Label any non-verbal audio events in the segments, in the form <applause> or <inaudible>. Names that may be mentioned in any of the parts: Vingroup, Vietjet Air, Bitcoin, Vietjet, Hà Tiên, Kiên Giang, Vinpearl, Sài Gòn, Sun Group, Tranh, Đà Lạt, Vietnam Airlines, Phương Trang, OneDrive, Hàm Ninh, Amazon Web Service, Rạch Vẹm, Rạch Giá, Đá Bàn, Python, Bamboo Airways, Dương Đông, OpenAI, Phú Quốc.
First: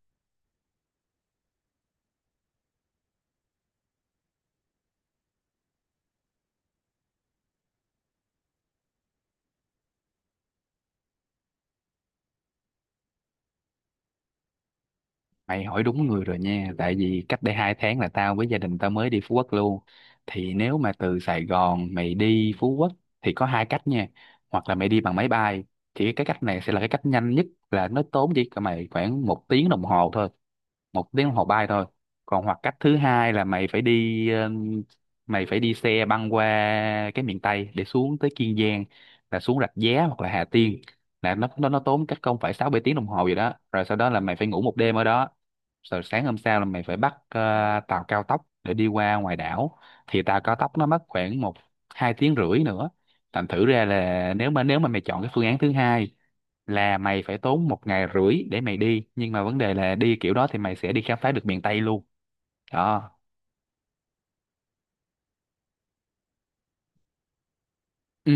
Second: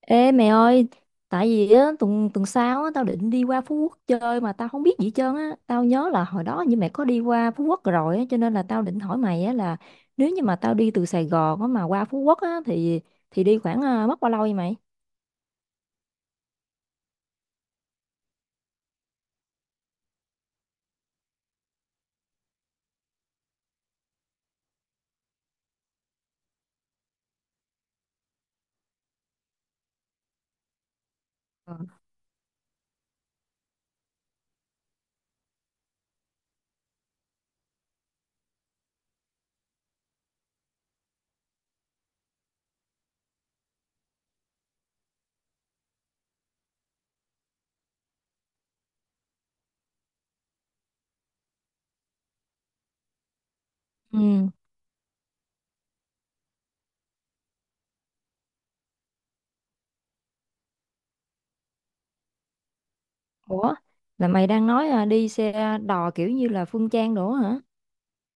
Ê mẹ ơi, tại vì á, tuần tuần sau á, tao định đi qua Phú Quốc chơi mà tao không biết gì hết trơn á. Tao nhớ là hồi đó như mẹ có đi qua Phú Quốc rồi á, cho nên là tao định hỏi mày á là nếu như mà tao đi từ Sài Gòn á, mà qua Phú Quốc á, thì đi khoảng mất bao lâu vậy mày? Mày hỏi đúng người rồi nha, tại vì cách đây 2 tháng là tao với gia đình tao mới đi Phú Quốc luôn. Thì nếu mà từ Sài Gòn mày đi Phú Quốc thì có hai cách nha. Hoặc là mày đi bằng máy bay, thì cái cách này sẽ là cái cách nhanh nhất, là nó tốn chỉ cho mày khoảng 1 tiếng đồng hồ thôi, 1 tiếng đồng hồ bay thôi. Còn hoặc cách thứ hai là mày phải đi mày phải đi xe băng qua cái miền Tây để xuống tới Kiên Giang, là xuống Rạch Giá hoặc là Hà Tiên, là nó tốn cách không phải 6 7 tiếng đồng hồ gì đó, rồi sau đó là mày phải ngủ 1 đêm ở đó, rồi sáng hôm sau là mày phải bắt tàu cao tốc để đi qua ngoài đảo. Thì tàu cao tốc nó mất khoảng 1 2 tiếng rưỡi nữa. Thành thử ra là Ừ. nếu mà mày chọn cái phương án thứ hai là mày phải tốn 1 ngày rưỡi để mày đi, nhưng mà vấn đề là đi kiểu đó thì mày sẽ đi khám phá được miền Tây luôn đó. Ủa, là mày đang nói đi xe đò kiểu như là Phương Trang đổ hả? Ừ,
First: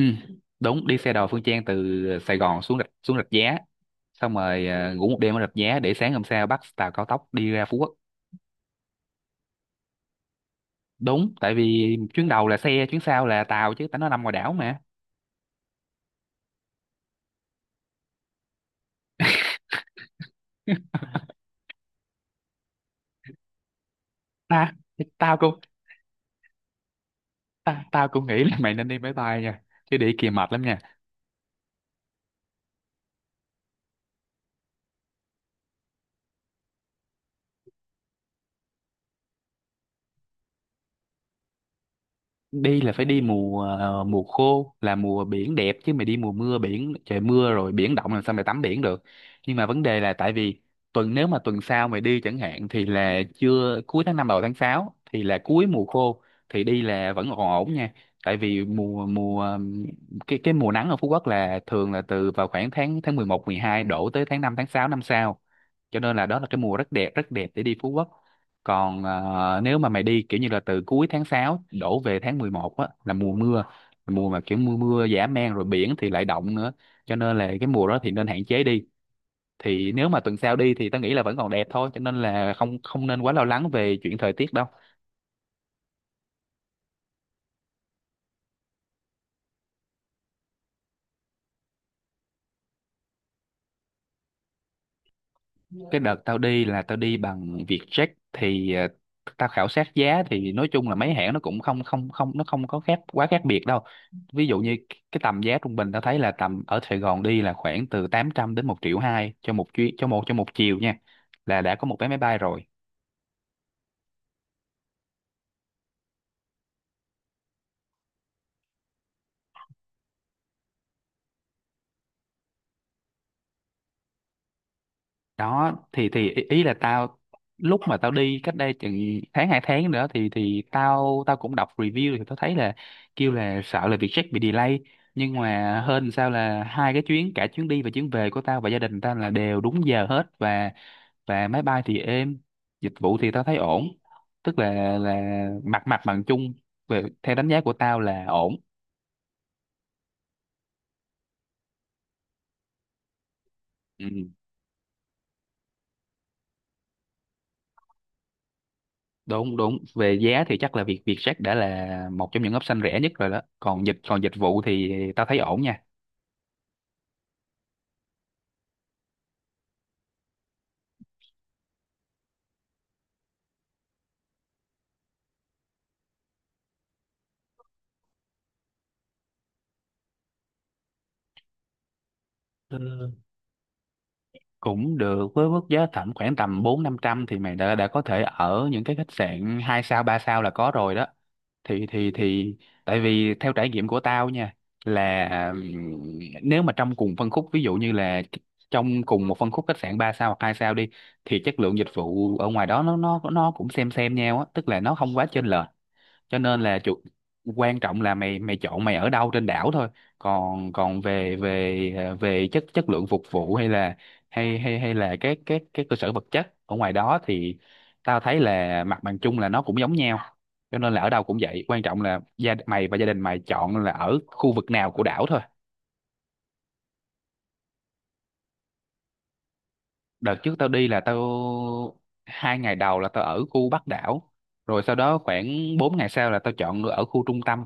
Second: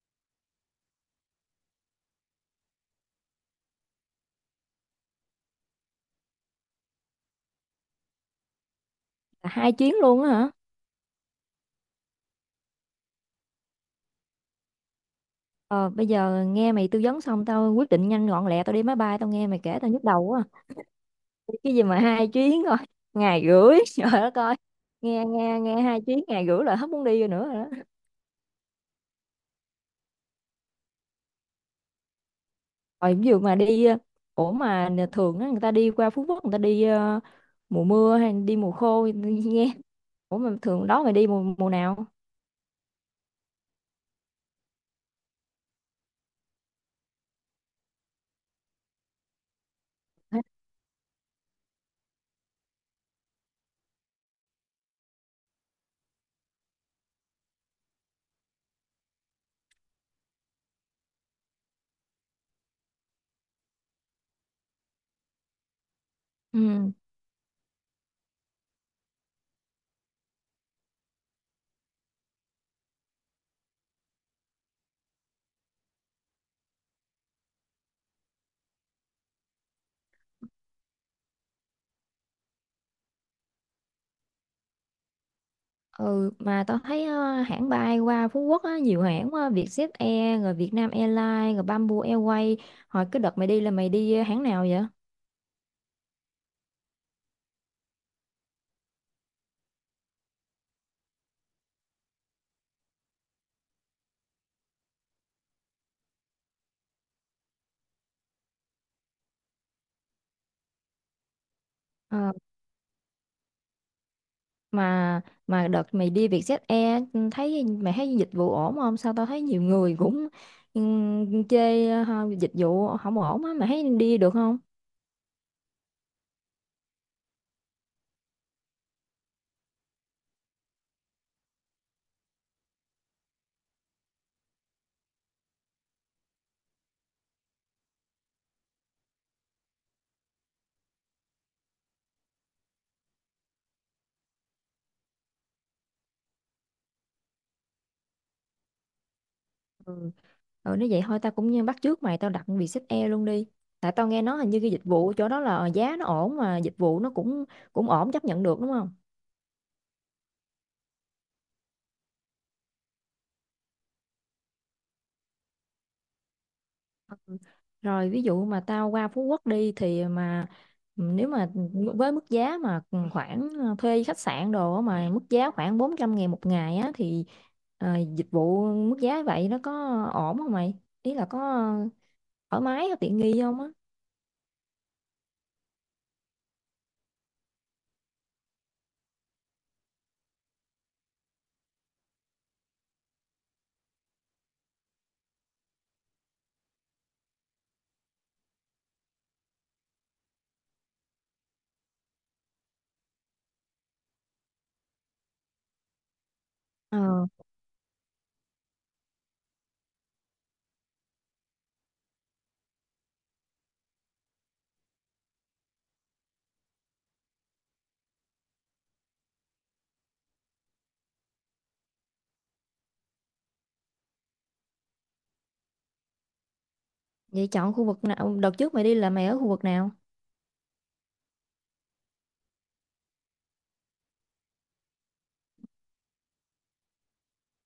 đúng, đi xe đò Phương Trang từ Sài Gòn xuống Rạch Giá, xong rồi ngủ 1 đêm ở Rạch Giá để sáng hôm sau bắt tàu cao tốc đi ra Phú Quốc. Là hai chuyến luôn á hả? Đúng, tại vì chuyến đầu là xe, chuyến sau là tàu chứ, tại nó nằm ngoài đảo mà. Ờ, bây giờ nghe mày tư vấn xong tao quyết định nhanh gọn lẹ tao đi máy bay, tao nghe mày kể tao nhức đầu quá, cái gì mà hai chuyến thôi ngày rưỡi <laughs> trời đất ơi. Ta thì nghe tao cũng nghe nghe hai chuyến ngày rưỡi là hết muốn đi rồi nữa rồi ta, đó. Tao cũng nghĩ là mày nên đi máy bay nha, chứ đi kia mệt lắm nha. Rồi ví dụ mà đi ủa mà nè, thường á, người ta đi qua Phú Quốc người ta đi mùa mưa hay đi mùa khô nghe, ủa mà thường đó mày đi mùa mùa nào? Đi là phải đi mùa mùa khô, là mùa biển đẹp, chứ mày đi mùa mưa, biển trời mưa rồi biển động, làm sao mày tắm biển được. Nhưng mà vấn đề là tại vì nếu mà tuần sau mày đi chẳng hạn, thì là chưa, cuối tháng 5 đầu tháng 6 thì là cuối mùa khô, thì đi là vẫn còn ổn nha. Tại vì mùa mùa cái mùa nắng ở Phú Quốc là thường là từ vào khoảng tháng tháng 11 12 đổ tới tháng 5 tháng 6 năm sau, cho nên là đó là cái mùa rất Ừ. đẹp, rất đẹp để đi Phú Quốc. Còn nếu mà mày đi kiểu như là từ cuối tháng 6 đổ về tháng 11 á, là mùa mưa, mùa mà kiểu mưa mưa dã man, rồi biển thì lại động nữa, cho nên là cái mùa đó thì nên hạn chế đi. Thì nếu mà tuần sau đi thì tao nghĩ là vẫn còn đẹp thôi, cho nên là không không nên quá lo lắng về chuyện thời tiết đâu. Ừ, mà tao thấy hãng bay qua Phú Quốc á nhiều hãng quá, Vietjet Air rồi Vietnam Airlines rồi Bamboo Airways, hồi cái đợt mày đi là mày đi hãng nào vậy? Cái đợt tao đi là tao đi bằng Vietjet. Thì tao khảo sát giá thì nói chung là mấy hãng nó cũng không không không nó không có khác, quá khác biệt đâu. Ví dụ như cái tầm giá trung bình tao thấy là tầm ở Sài Gòn đi là khoảng từ 800 đến 1,2 triệu cho một chuyến, cho cho một chiều nha, là đã có một vé máy bay rồi Mà mà đợt mày đi Vietjet Air ừ, thấy mày thấy dịch vụ ổn không, sao tao thấy nhiều người cũng chê ha, dịch vụ không ổn á mày thấy đi được không? đó. Thì ý ý là tao, lúc mà tao đi cách đây chừng tháng hai tháng nữa, thì tao tao cũng đọc review thì tao thấy là kêu là sợ là Vietjet bị delay. Nhưng mà hên sao là hai cái chuyến, cả chuyến đi và chuyến về của tao và gia đình tao là đều đúng giờ hết. Và máy bay thì êm, dịch vụ thì tao thấy ổn. Tức là mặt mặt bằng chung, về theo đánh giá của tao là ổn. Ừ. Ừ, nếu vậy thôi tao cũng như bắt chước mày tao đặt Vietjet Air luôn đi, tại Ừ. tao nghe nói hình như cái dịch vụ chỗ đó là giá nó ổn mà dịch vụ nó cũng cũng ổn chấp nhận được đúng không? Đúng, đúng, về giá thì chắc là việc Vietjet đã là một trong những option rẻ nhất rồi đó. Còn dịch vụ thì tao thấy ổn nha. Rồi ví dụ mà tao qua Phú Quốc đi thì mà ừ, nếu mà với mức giá mà khoảng thuê khách sạn đồ á mà mức giá khoảng 400 ngàn một ngày á thì dịch vụ mức giá vậy nó có ổn không mày? Ý là có thoải mái tiện nghi không á? Cũng được, với mức giá tầm khoảng tầm bốn năm trăm thì mày đã có thể ở những cái khách sạn hai sao ba sao là có rồi đó. Thì tại vì theo trải nghiệm của tao nha, là nếu mà trong cùng phân khúc, ví dụ như là trong cùng một phân khúc khách sạn 3 sao hoặc 2 sao đi, thì chất lượng dịch vụ ở ngoài đó nó cũng xem nhau á, tức là nó không quá chênh lệch. Cho nên là Ờ, quan trọng là mày mày chọn mày ở đâu trên đảo thôi. Còn còn về về à, về chất chất lượng phục vụ, hay là hay hay hay là các cơ sở vật chất ở ngoài đó, thì tao thấy là mặt bằng chung là nó cũng giống nhau. Cho nên là ở đâu cũng vậy, quan trọng là mày và gia đình mày chọn là ở khu vực nào của đảo thôi. vậy chọn khu vực nào? Đợt trước mày đi là mày ở khu vực nào? Đợt trước tao đi là tao, 2 ngày đầu là tao ở khu Bắc đảo, rồi sau đó khoảng 4 ngày sau là tao chọn ở khu trung tâm.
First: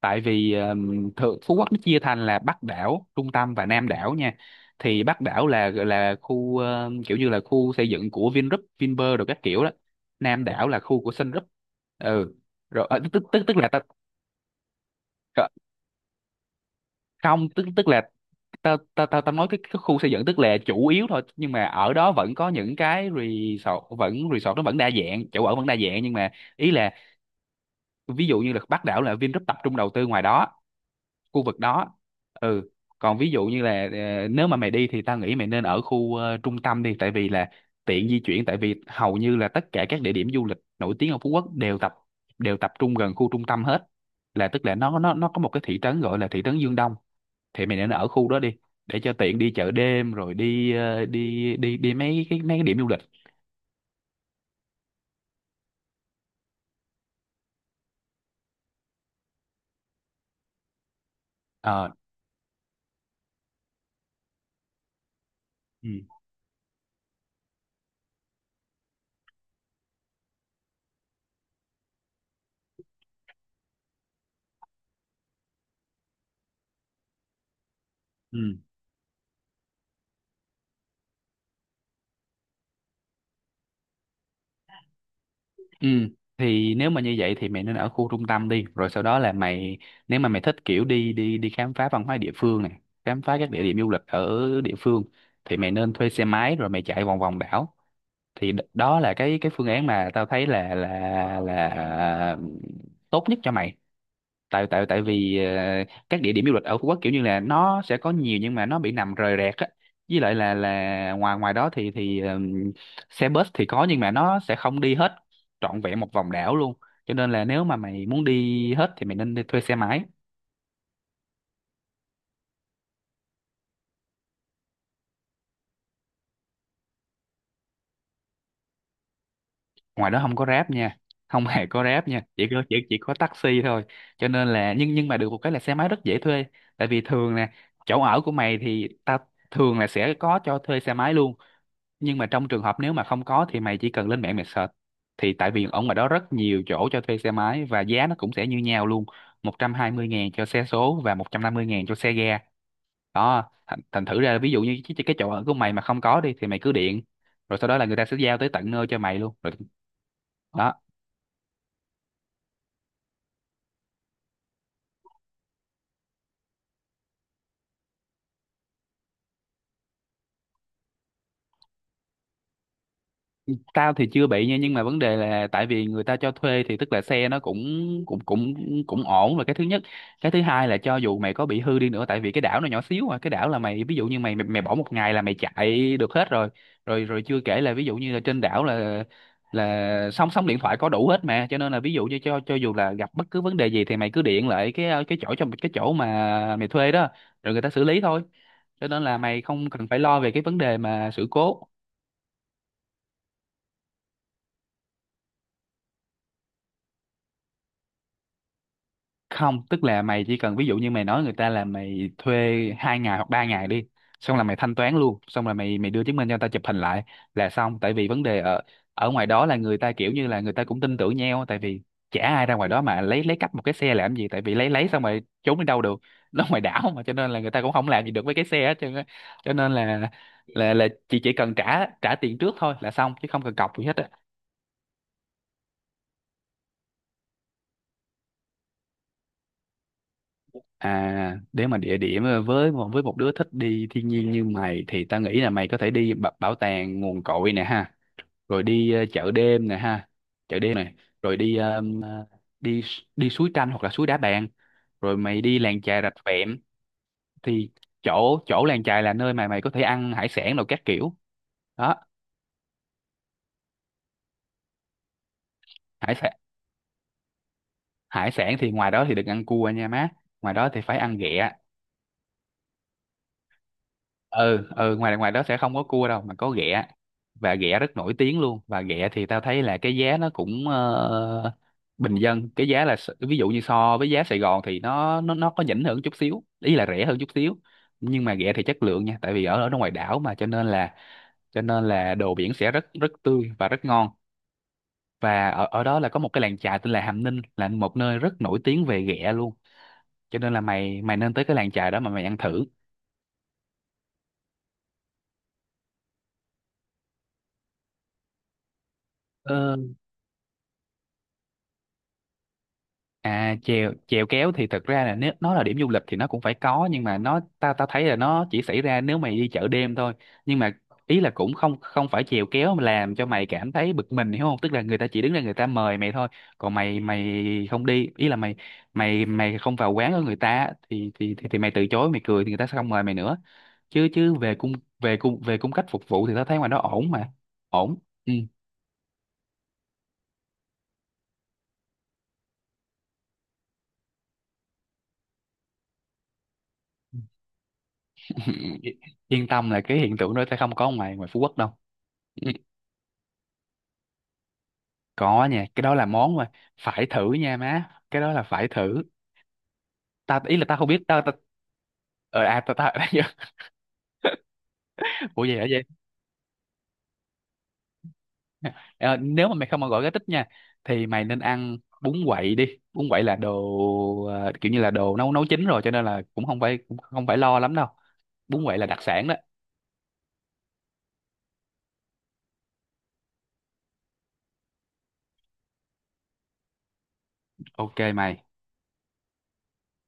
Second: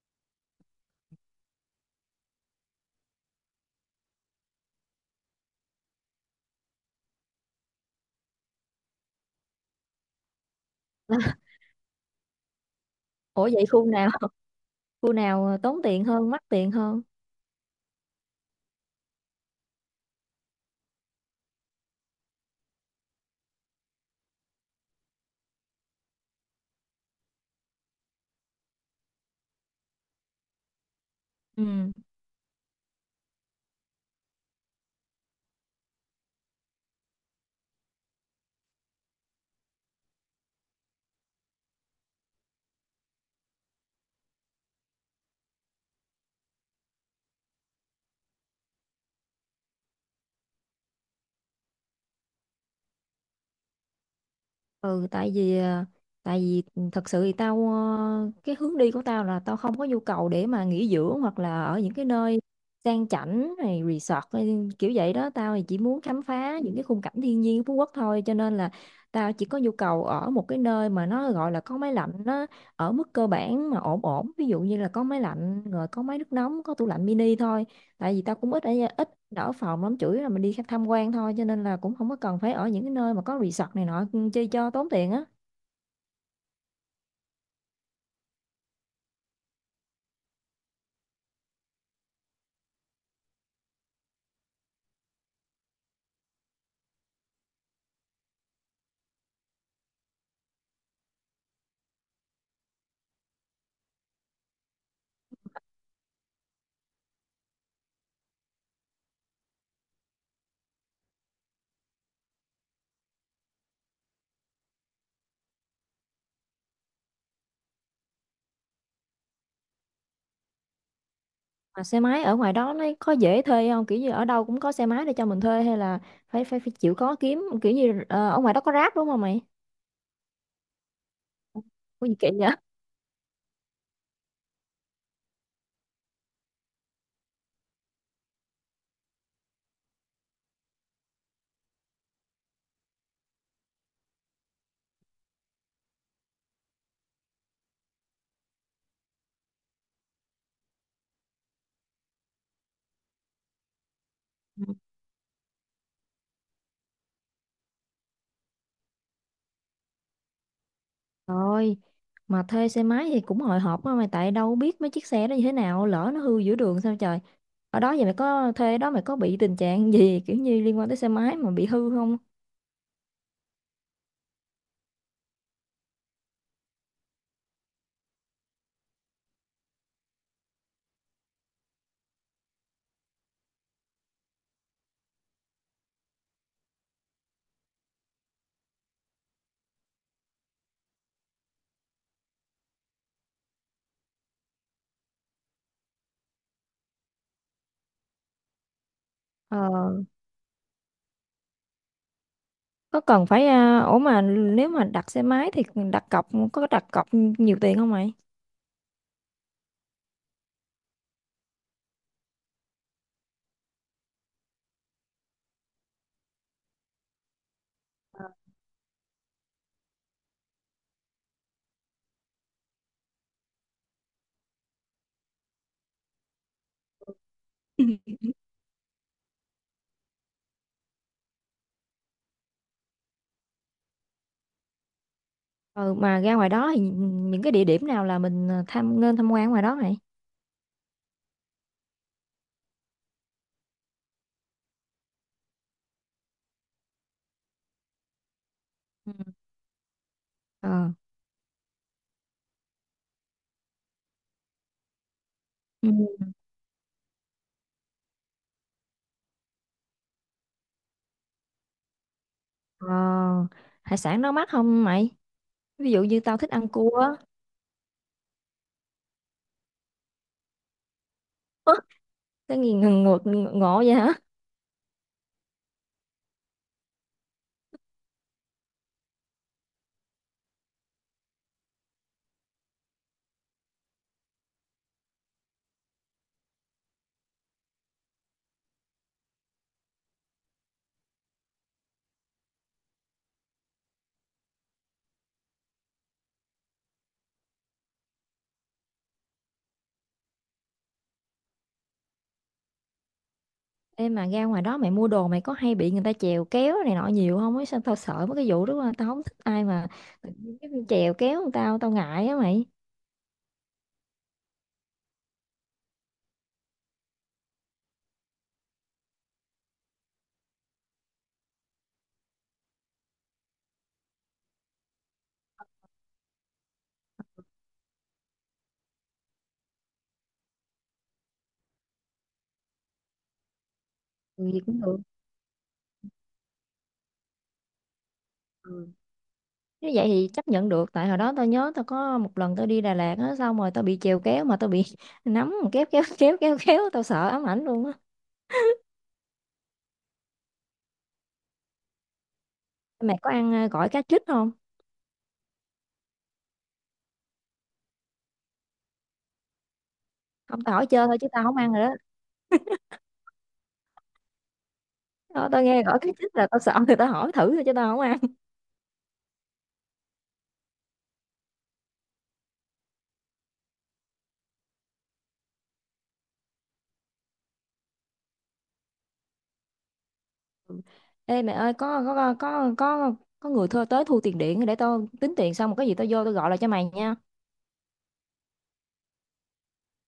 Tại vì thượng Phú Quốc nó chia thành là Bắc đảo, Trung tâm và Nam đảo nha. Thì Bắc đảo là khu kiểu như là khu xây dựng của Vingroup, Vinpearl rồi các kiểu đó. Nam đảo là khu của Sun <laughs> Group. Ừ. Rồi ờ, tức tức Ủa tức vậy là ta khu nào? Khu ờ, nào tốn tiền hơn, mắc tiền hơn? không tức tức là ta ta ta, ta nói cái khu xây dựng tức là chủ yếu thôi, nhưng mà ở đó vẫn có những cái resort, vẫn resort, nó vẫn đa dạng, chỗ ở vẫn đa dạng. Nhưng mà ý là ví dụ như là Bắc đảo là Vingroup tập trung đầu tư ngoài đó, khu vực Ừ. đó. Ừ, còn ví dụ như là nếu mà mày đi thì tao nghĩ mày nên ở khu trung tâm đi, tại vì là tiện di chuyển, tại vì hầu như là tất cả các địa điểm du lịch nổi tiếng ở Phú Quốc đều đều tập trung gần khu trung tâm hết. Là tức là nó có một cái thị trấn gọi là thị trấn Dương Đông, thì mày nên ở khu đó đi, để cho tiện đi chợ đêm rồi đi đi mấy cái điểm du lịch. Ừ tại vì tại vì thật sự thì tao cái hướng đi của tao là tao không có nhu cầu để mà nghỉ dưỡng hoặc là ở Ờ, những cái nơi sang chảnh này resort hay kiểu vậy đó, tao thì chỉ ừ, muốn khám phá những cái khung cảnh thiên nhiên của Phú Quốc thôi, cho nên là tao chỉ có nhu cầu ở một cái nơi mà nó gọi là có máy lạnh, nó ở mức cơ bản mà ổn ổn, ví dụ như là có máy lạnh rồi có máy nước nóng có tủ lạnh mini thôi, tại vì tao cũng ừ. ít ở ít đỡ phòng lắm, chủ yếu là mình đi tham quan thôi cho nên là cũng không có cần phải ở những cái nơi mà có resort này nọ ừ, chi cho tốn tiền á. Ừ, thì nếu mà như vậy thì mày nên ở khu trung tâm đi, rồi sau đó là mày, nếu mà mày thích kiểu đi đi đi khám phá văn hóa địa phương này, khám phá các địa điểm du lịch ở địa phương, thì mày nên thuê xe máy rồi mày chạy vòng vòng đảo. Thì đó là cái phương án mà tao thấy là là à, tốt nhất cho mày. Tại tại tại vì các địa điểm du lịch ở Phú Quốc kiểu như là nó sẽ có nhiều, nhưng mà nó bị nằm rời rạc á. Với lại là ngoài ngoài đó thì xe bus thì có, nhưng mà nó sẽ không đi hết trọn vẹn một vòng đảo luôn. Cho nên là nếu mà mày muốn đi hết thì mày nên đi thuê xe máy. Mà xe máy ở ngoài đó nó có dễ thuê không, kiểu như ở đâu cũng có xe máy để cho mình thuê hay là phải phải, phải chịu khó kiếm, kiểu như ở ngoài đó có Grab đúng không mày? Ngoài đó không có Grab nha, không hề có Có Grab gì nha, kỳ chỉ vậy? có chỉ có taxi thôi. Cho nên là nhưng mà được một cái là xe máy rất dễ thuê. Tại vì thường nè, chỗ ở của mày thì thường là sẽ có cho thuê xe máy luôn. Nhưng mà trong trường hợp nếu mà không có thì mày chỉ cần lên mạng mày search. Thì tại vì ở ngoài đó rất nhiều chỗ cho thuê xe máy và giá nó cũng sẽ như nhau luôn, 120.000 cho xe số và 150.000 cho xe ga đó. Thành thử ra ví dụ Ừ. <laughs> như cái chỗ ở của mày mà không có đi thì mày cứ điện, rồi sau đó là người ta sẽ giao tới tận nơi cho mày luôn rồi đó. Rồi mà thuê xe máy thì cũng hồi hộp quá mày, tại đâu biết mấy chiếc xe đó như thế nào, lỡ nó hư giữa đường sao trời. Ở đó vậy mày có thuê đó mày có bị tình trạng gì kiểu như liên quan tới xe máy mà bị hư không? Tao thì chưa bị nha, nhưng mà vấn đề là tại vì người ta cho thuê thì tức là xe nó cũng cũng ổn, là cái thứ nhất. Cái thứ hai là cho dù mày có bị hư đi nữa, tại vì cái đảo nó nhỏ xíu mà, cái đảo là mày, ví dụ như mày mày, mày bỏ 1 ngày là mày chạy được hết rồi. Rồi chưa kể là ví dụ như là trên đảo là sóng sóng điện thoại có đủ hết mà, cho nên là ví dụ như cho dù là gặp bất cứ vấn đề gì thì mày cứ điện lại cái chỗ, trong cái chỗ mà mày thuê đó, rồi người ta xử lý thôi. Cho nên là mày không cần phải Ờ, lo về cái vấn đề mà sự cố. có cần phải ủa mà nếu mà đặt xe máy thì đặt cọc, có đặt cọc nhiều tiền không mày? Không, tức là mày chỉ cần ví dụ như mày nói người ta là mày thuê hai ngày hoặc ba ngày đi, xong là mày thanh toán luôn, xong là mày mày đưa chứng minh cho người ta chụp hình lại là xong. Tại vì vấn đề ở ở ngoài đó là người ta kiểu như là người ta cũng tin tưởng nhau, tại vì chả ai ra ngoài đó mà lấy cắp một cái xe làm gì, tại vì lấy xong rồi trốn đi đâu được <laughs> nó ngoài đảo mà, cho nên là người ta cũng không làm gì <laughs> được với cái xe hết trơn á. Cho nên là là chị chỉ cần trả trả tiền trước thôi là xong, chứ không cần cọc gì hết á. Ừ, mà ra ngoài đó thì những cái địa điểm nào là mình à, tham nên tham quan ngoài đó mày? À, nếu mà địa điểm với một đứa thích đi thiên nhiên như mày thì tao nghĩ là mày có thể bảo tàng Nguồn Cội nè ha, rồi đi Ừ. chợ đêm nè ha, chợ đêm Ờ. này, rồi đi đi s- đi suối Tranh hoặc là suối Đá Bàn, rồi mày đi làng Ừ. chài Rạch Vẹm thì chỗ chỗ làng chài là nơi mà mày có thể ăn hải sản rồi các kiểu. Đó, Ờ, hải sản nó mắc không mày? Ví dụ hải như sản tao thích ăn cua á. hải sản thì ngoài đó thì đừng ăn cua nha má, ngoài đó thì phải ăn ghẹ. Ơ, cái gì ngộ, ngộ vậy hả? Ừ ừ, ngoài ngoài đó sẽ không có cua đâu mà có ghẹ, và ghẹ rất nổi tiếng luôn. Và ghẹ thì tao thấy là cái giá nó cũng bình dân, cái giá là ví dụ như so với giá Sài Gòn thì nó nó có nhỉnh hơn chút xíu, ý là rẻ hơn chút xíu, nhưng mà ghẹ thì chất lượng nha. Tại vì ở ở ngoài đảo mà cho nên là đồ biển sẽ rất rất tươi và rất ngon. Và ở ở đó là có một cái làng chài tên là Hàm Ninh, là một nơi rất nổi tiếng về ghẹ luôn, cho nên là mày mày nên tới cái làng chài đó mà mày ăn thử. Ê mà ra ngoài đó mày mua đồ mày có hay bị người ta chèo kéo này nọ nhiều không ấy? Sao tao sợ mấy cái vụ đó quá. Tao không thích ai Ờ, mà tự nhiên cái chèo kéo tao, tao ngại á mày. à, chèo chèo kéo thì thật ra là nếu nó là điểm du lịch thì nó cũng phải có, nhưng mà nó ta ta thấy là nó chỉ xảy ra nếu mày đi chợ đêm thôi. Nhưng mà ý là cũng không không phải chèo kéo mà làm cho mày cảm thấy bực mình, hiểu không? Tức là người ta chỉ đứng ra người ta mời mày thôi, còn mày mày không đi, ý là mày mày mày không vào quán của người ta thì thì mày từ chối, mày cười thì người ta sẽ không mời mày nữa. Chứ Chứ Ừ, về gì cung cũng được. về cung về cung cách phục vụ thì tao thấy ngoài đó ổn mà. Ổn. Ừ. Nếu vậy thì chấp nhận được, tại hồi đó tôi nhớ tôi có một lần tôi đi Đà Lạt á xong rồi tôi bị trèo kéo mà tôi bị <laughs> nắm kéo kéo kéo kéo kéo tôi sợ ám ảnh luôn á. <laughs> Yên tâm là cái hiện tượng đó sẽ không có ngoài ngoài Phú Quốc đâu. Ừ. Mày có ăn gỏi cá trích không? Có nha, cái đó là món mà phải thử nha má, cái đó là phải thử. Ta ý Không là tao ta hỏi không biết, chơi thôi chứ tao không ăn rồi đó. ờ à ta ta <laughs> Ủa Ờ, vậy tao hả nghe vậy? gỏi cá trích là tao sợ thì tao hỏi thử thôi chứ tao không ăn. Ờ, nếu mà mày không mà gọi cái tích nha thì mày nên ăn bún quậy đi. Bún quậy là đồ kiểu như là đồ nấu nấu chín rồi, cho nên là cũng không phải lo lắm đâu. Bún quậy là đặc sản đó. Ê mẹ ơi có người thơ tới thu tiền điện để tao tính tiền xong rồi có gì tao vô tao gọi lại cho mày nha. OK mày.